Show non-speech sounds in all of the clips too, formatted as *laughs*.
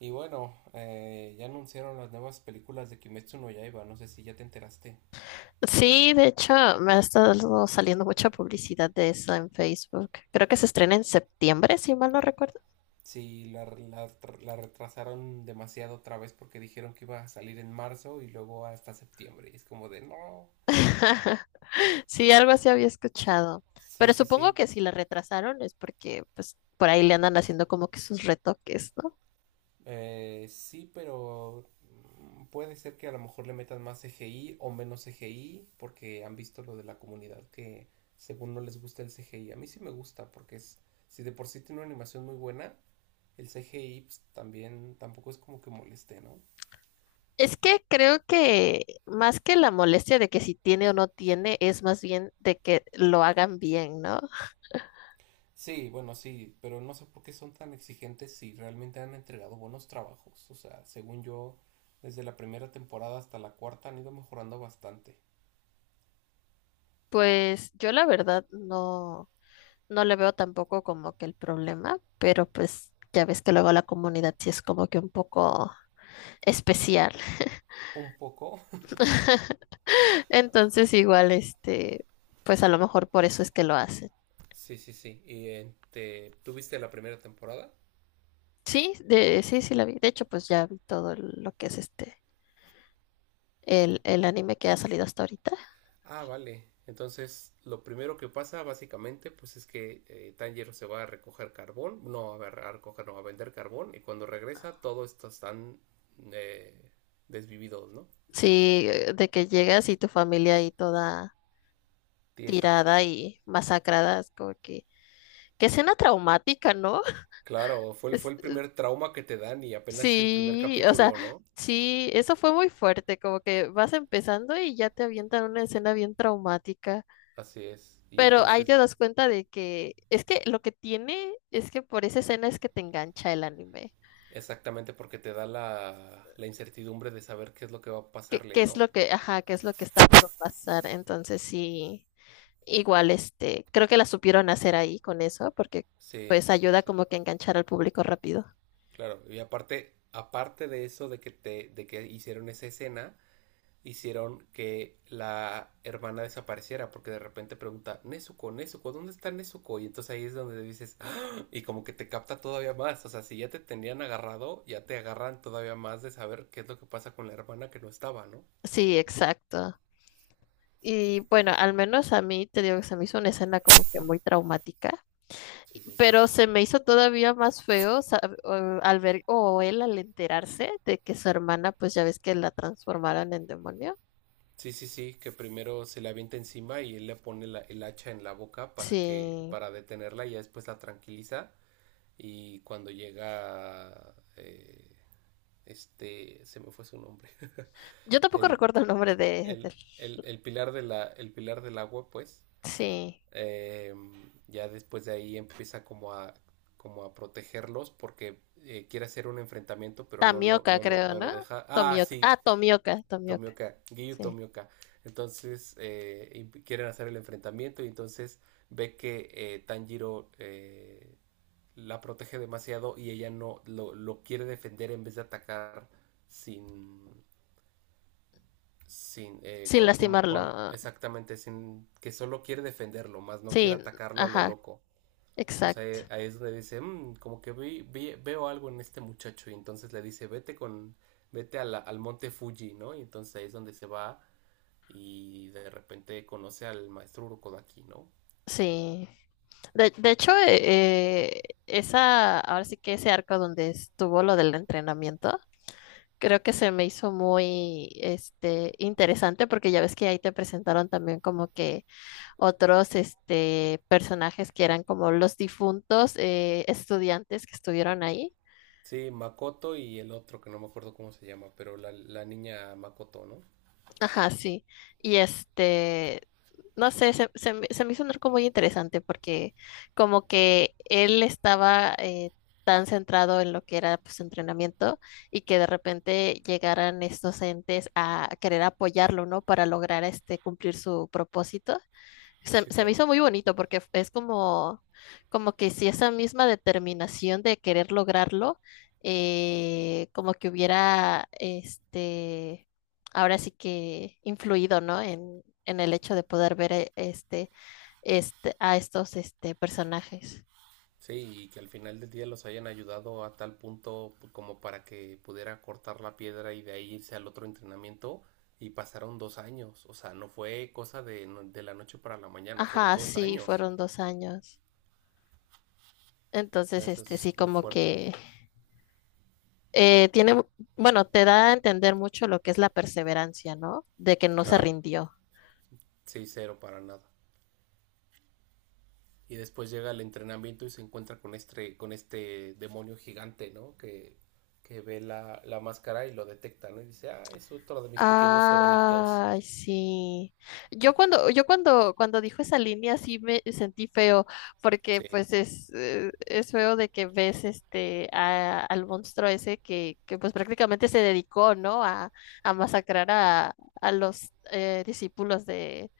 Y bueno, ya anunciaron las nuevas películas de Kimetsu no Yaiba. No sé si ya te enteraste. Sí, de hecho, me ha estado saliendo mucha publicidad de eso en Facebook. Creo que se estrena en septiembre, si mal no recuerdo. Si la, la, La retrasaron demasiado otra vez porque dijeron que iba a salir en marzo y luego hasta septiembre. Y es como de no. *laughs* Sí, algo así había escuchado. Sí, Pero sí, supongo sí. que si la retrasaron es porque, pues, por ahí le andan haciendo como que sus retoques, ¿no? Sí, pero puede ser que a lo mejor le metan más CGI o menos CGI porque han visto lo de la comunidad que según no les gusta el CGI. A mí sí me gusta porque es, si de por sí tiene una animación muy buena, el CGI pues, también tampoco es como que moleste, ¿no? Es que creo que más que la molestia de que si tiene o no tiene, es más bien de que lo hagan bien, ¿no? Sí, bueno, sí, pero no sé por qué son tan exigentes si realmente han entregado buenos trabajos. O sea, según yo, desde la primera temporada hasta la cuarta han ido mejorando bastante. Pues yo la verdad no. No le veo tampoco como que el problema, pero pues ya ves que luego la comunidad sí es como que un poco especial. Un poco. *laughs* *laughs* Entonces igual, pues a lo mejor por eso es que lo hacen. Sí, sí, sí. Y ¿tuviste la primera temporada? Sí, sí, sí la vi. De hecho, pues ya vi todo lo que es el anime que ha salido hasta ahorita. Ah, vale. Entonces, lo primero que pasa básicamente, pues es que Tanjiro se va a recoger carbón, no a, ver, a recoger, no, a vender carbón, y cuando regresa, todos estos están eh, desvividos, ¿no? Sí, de que llegas y tu familia ahí toda Tiesa. tirada y masacrada, es como que, qué escena traumática, ¿no? *laughs* Claro, fue, fue Es- el primer trauma que te dan y apenas es el primer Sí, o sea, capítulo, ¿no? sí, eso fue muy fuerte, como que vas empezando y ya te avientan una escena bien traumática, Así es. Y pero ahí te entonces, das cuenta de que es que lo que tiene es que por esa escena es que te engancha el anime, exactamente porque te da la incertidumbre de saber qué es lo que va a que, pasarle, que es ¿no? lo que, ajá, que es lo que está por pasar, entonces sí, igual creo que la supieron hacer ahí con eso, porque Sí, pues sí, ayuda sí. como que a enganchar al público rápido. Claro. Y aparte de eso de que de que hicieron esa escena, hicieron que la hermana desapareciera porque de repente pregunta, Nezuko, Nezuko, ¿dónde está Nezuko? Y entonces ahí es donde dices, ¡ah! Y como que te capta todavía más, o sea, si ya te tenían agarrado, ya te agarran todavía más de saber qué es lo que pasa con la hermana que no estaba, ¿no? Sí, exacto. Y bueno, al menos a mí te digo que se me hizo una escena como que muy traumática, Sí, sí, sí. pero se me hizo todavía más feo al ver o él al enterarse de que su hermana, pues ya ves que la transformaron en demonio. Sí, sí, sí, que primero se le avienta encima y él le pone el hacha en la boca Sí. para detenerla y ya después la tranquiliza y cuando llega este se me fue su nombre Yo *laughs* tampoco el recuerdo el nombre de el, él. El pilar de el pilar del agua, pues. Sí. eh, ya después de ahí empieza como a, como a protegerlos porque quiere hacer un enfrentamiento, pero Tamioka, creo, no lo ¿no? deja. Ah, Tomioka. sí, Ah, Tomioka, Tomioka, Tomioka, Giyu sí. Tomioka. Entonces quieren hacer el enfrentamiento y entonces ve que Tanjiro la protege demasiado y ella no lo, lo quiere defender en vez de atacar sin, sin, Sin co- como con, lastimarlo. exactamente, sin, que solo quiere defenderlo, más no quiere Sí, atacarlo a lo ajá, loco. exacto. Entonces ahí es donde dice, "Mm, como que veo algo en este muchacho". Y entonces le dice, vete a al monte Fuji, ¿no? Y entonces ahí es donde se va y de repente conoce al maestro Urokodaki, ¿no? Sí. De hecho, ahora sí que ese arco donde estuvo lo del entrenamiento, creo que se me hizo muy, interesante porque ya ves que ahí te presentaron también como que otros, personajes que eran como los difuntos estudiantes que estuvieron ahí. Sí, Makoto y el otro, que no me acuerdo cómo se llama, pero la niña Makoto, ¿no? Ajá, sí. Y no sé, se me hizo un arco muy interesante porque como que él estaba tan centrado en lo que era pues, su entrenamiento y que de repente llegaran estos entes a querer apoyarlo, ¿no? Para lograr cumplir su propósito. Se, Sí, se me claro. hizo muy bonito porque es como que si esa misma determinación de querer lograrlo, como que hubiera, ahora sí que influido, ¿no? En el hecho de poder ver a estos, personajes. Sí, y que al final del día los hayan ayudado a tal punto como para que pudiera cortar la piedra y de ahí irse al otro entrenamiento y pasaron 2 años. O sea, no fue cosa de, de la noche para la mañana, fueron Ajá, dos sí, años. fueron 2 años. Entonces, Eso es sí, muy como fuerte. que eh, tiene, bueno, te da a entender mucho lo que es la perseverancia, ¿no? De que no se Claro, rindió. sí, cero para nada. Y después llega el entrenamiento y se encuentra con con este demonio gigante, ¿no? Que ve la máscara y lo detecta, ¿no? Y dice, ah, es otro de mis pequeños zorritos. Ay, sí. Cuando dijo esa línea sí me sentí feo, porque Sí, pues es feo de que ves al monstruo ese que pues prácticamente se dedicó, ¿no? A masacrar a los discípulos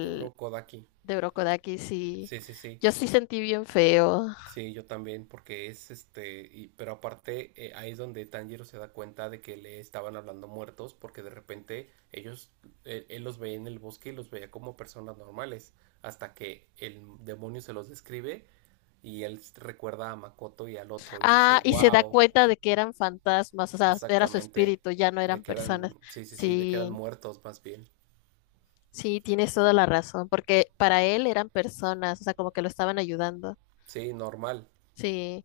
de Urokodaki. de Urokodaki, sí. Sí, sí, sí. Yo sí sentí bien feo. Sí, yo también, porque es este, pero aparte ahí es donde Tanjiro se da cuenta de que le estaban hablando muertos, porque de repente ellos, él los veía en el bosque y los veía como personas normales, hasta que el demonio se los describe y recuerda a Makoto y al otro y dice, Ah, y se da wow, cuenta de que eran fantasmas, o sea, era su exactamente, espíritu, ya no eran de que eran, personas. sí, sí, sí, de que eran Sí. muertos más bien, Sí, tienes toda la razón, porque para él eran personas, o sea, como que lo estaban ayudando. sí, normal, Sí.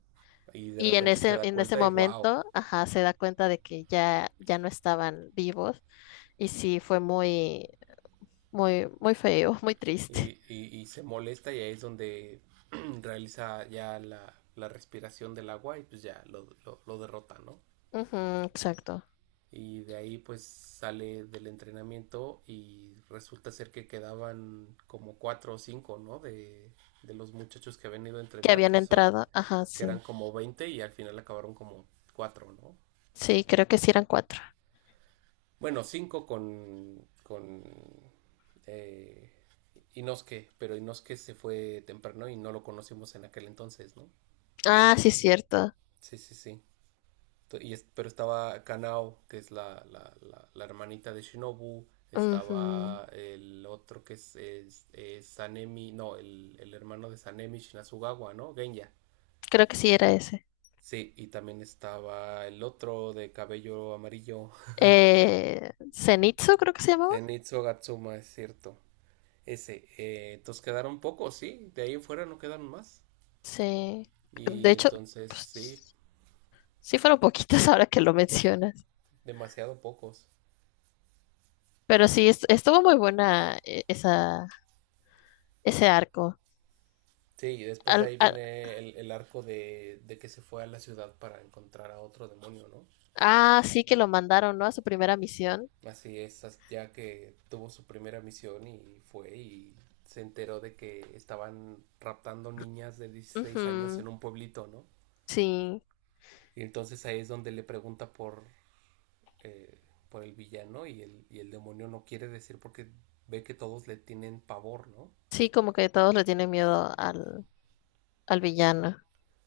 y de Y en repente se ese, da en ese cuenta y wow. momento, ajá, se da cuenta de que ya no estaban vivos. Y sí, fue muy, muy, muy feo, *laughs* muy triste. Y se molesta y ahí es donde *clears throat* *coughs* realiza ya la respiración del agua y pues ya lo derrota, ¿no? Ujú, exacto. Y de ahí pues sale del entrenamiento y resulta ser que quedaban como cuatro o cinco, ¿no? De los muchachos que habían ido a Que entrenar, habían entrado, ajá, que eran sí. como 20 y al final acabaron como cuatro, ¿no? Sí, creo que sí eran cuatro. Bueno, cinco con eh, Inosuke, pero Inosuke se fue temprano y no lo conocimos en aquel entonces, ¿no? Ah, sí, cierto. Sí, sí, sí. Pero estaba Kanao, que es la hermanita de Shinobu. Ujú. Estaba el otro que es Sanemi, no, el hermano de Sanemi Shinazugawa, ¿no? Genya. Creo que sí era ese. Sí, y también estaba el otro de cabello amarillo, Zenitsu, creo que se llamaba. Zenitsu Gatsuma, es cierto. Ese, entonces quedaron pocos, sí, de ahí en fuera no quedaron más. Sí. De Y hecho, entonces, sí, pues, sí fueron poquitas *laughs* ahora que lo mencionas, demasiado pocos. pero sí, estuvo muy buena ese arco. Sí, y después de Al- ahí al- viene el arco de que se fue a la ciudad para encontrar a otro demonio, ¿no? ah, sí que lo mandaron, ¿no? A su primera misión. Así es, ya que tuvo su primera misión y fue y se enteró de que estaban raptando niñas de 16 años Ujú. en un pueblito, ¿no? Sí, Y entonces ahí es donde eh, por el villano y y el demonio no quiere decir porque ve que todos le tienen pavor, ¿no? sí, como que todos le tienen miedo al villano.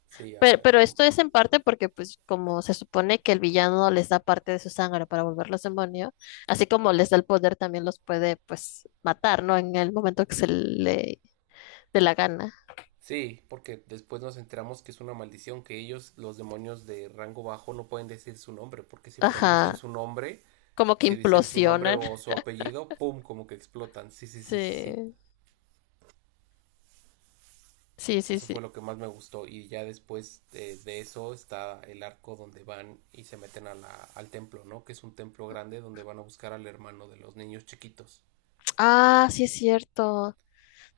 Sí, Pero, ah, pero esto es en parte porque, pues, como se supone que el villano les da parte de su sangre para volverlos demonio, así como les da el poder, también los puede, pues, matar, ¿no? En el momento que se le dé la gana. sí, porque después nos enteramos que es una maldición, que ellos, los demonios de rango bajo, no pueden decir su nombre, porque si pronuncian Ajá, su nombre, como que si dicen su nombre implosionan. o *laughs* su apellido, ¡pum! Como que explotan. Sí, sí, sí, sí, sí. Sí. Sí, sí, Eso fue sí. lo que más me gustó. Y ya después de eso está el arco donde van y se meten a al templo, ¿no? Que es un templo grande donde van a buscar al hermano de los niños chiquitos. Ah, sí es cierto.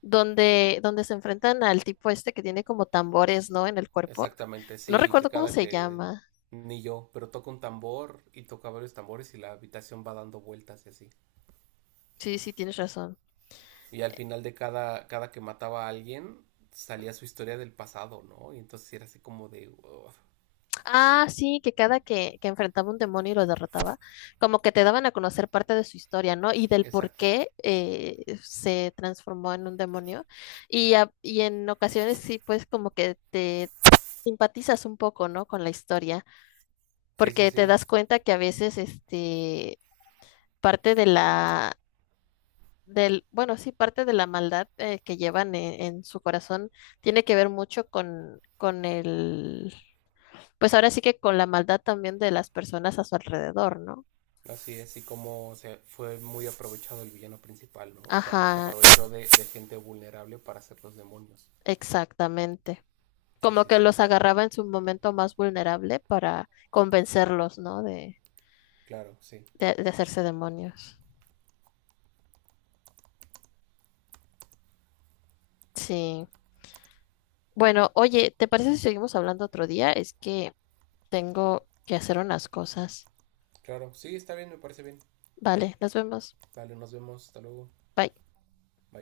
Donde se enfrentan al tipo este que tiene como tambores, ¿no? En el cuerpo. Exactamente, No sí, que recuerdo cómo cada se que llama. ni yo, pero toca un tambor y toca varios tambores y la habitación va dando vueltas y así. Sí, sí, tienes razón. Y al final de cada que mataba a alguien, salía su historia del pasado, ¿no? Y entonces era así como de... ugh. Ah, sí, que cada que enfrentaba un demonio y lo derrotaba, como que te daban a conocer parte de su historia, ¿no? Y del por Exacto. qué se transformó en un demonio. Y en ocasiones sí, pues como que te simpatizas un poco, ¿no? Con la historia, Sí, sí, porque te sí. das cuenta que a veces, este parte de la del, bueno, sí, parte de la maldad que llevan en su corazón tiene que ver mucho con pues ahora sí que con la maldad también de las personas a su alrededor, ¿no? Así es, y como se fue muy aprovechado el villano principal, ¿no? O sea, se Ajá, aprovechó de gente vulnerable para hacer los demonios. exactamente. Sí, Como sí, que sí. los agarraba en su momento más vulnerable para convencerlos, ¿no? De, Claro, sí. de, de hacerse demonios. Sí. Bueno, oye, ¿te parece si seguimos hablando otro día? Es que tengo que hacer unas cosas. Claro, sí, está bien, me parece bien. Vale, nos vemos. Dale, nos vemos. Hasta luego. Bye.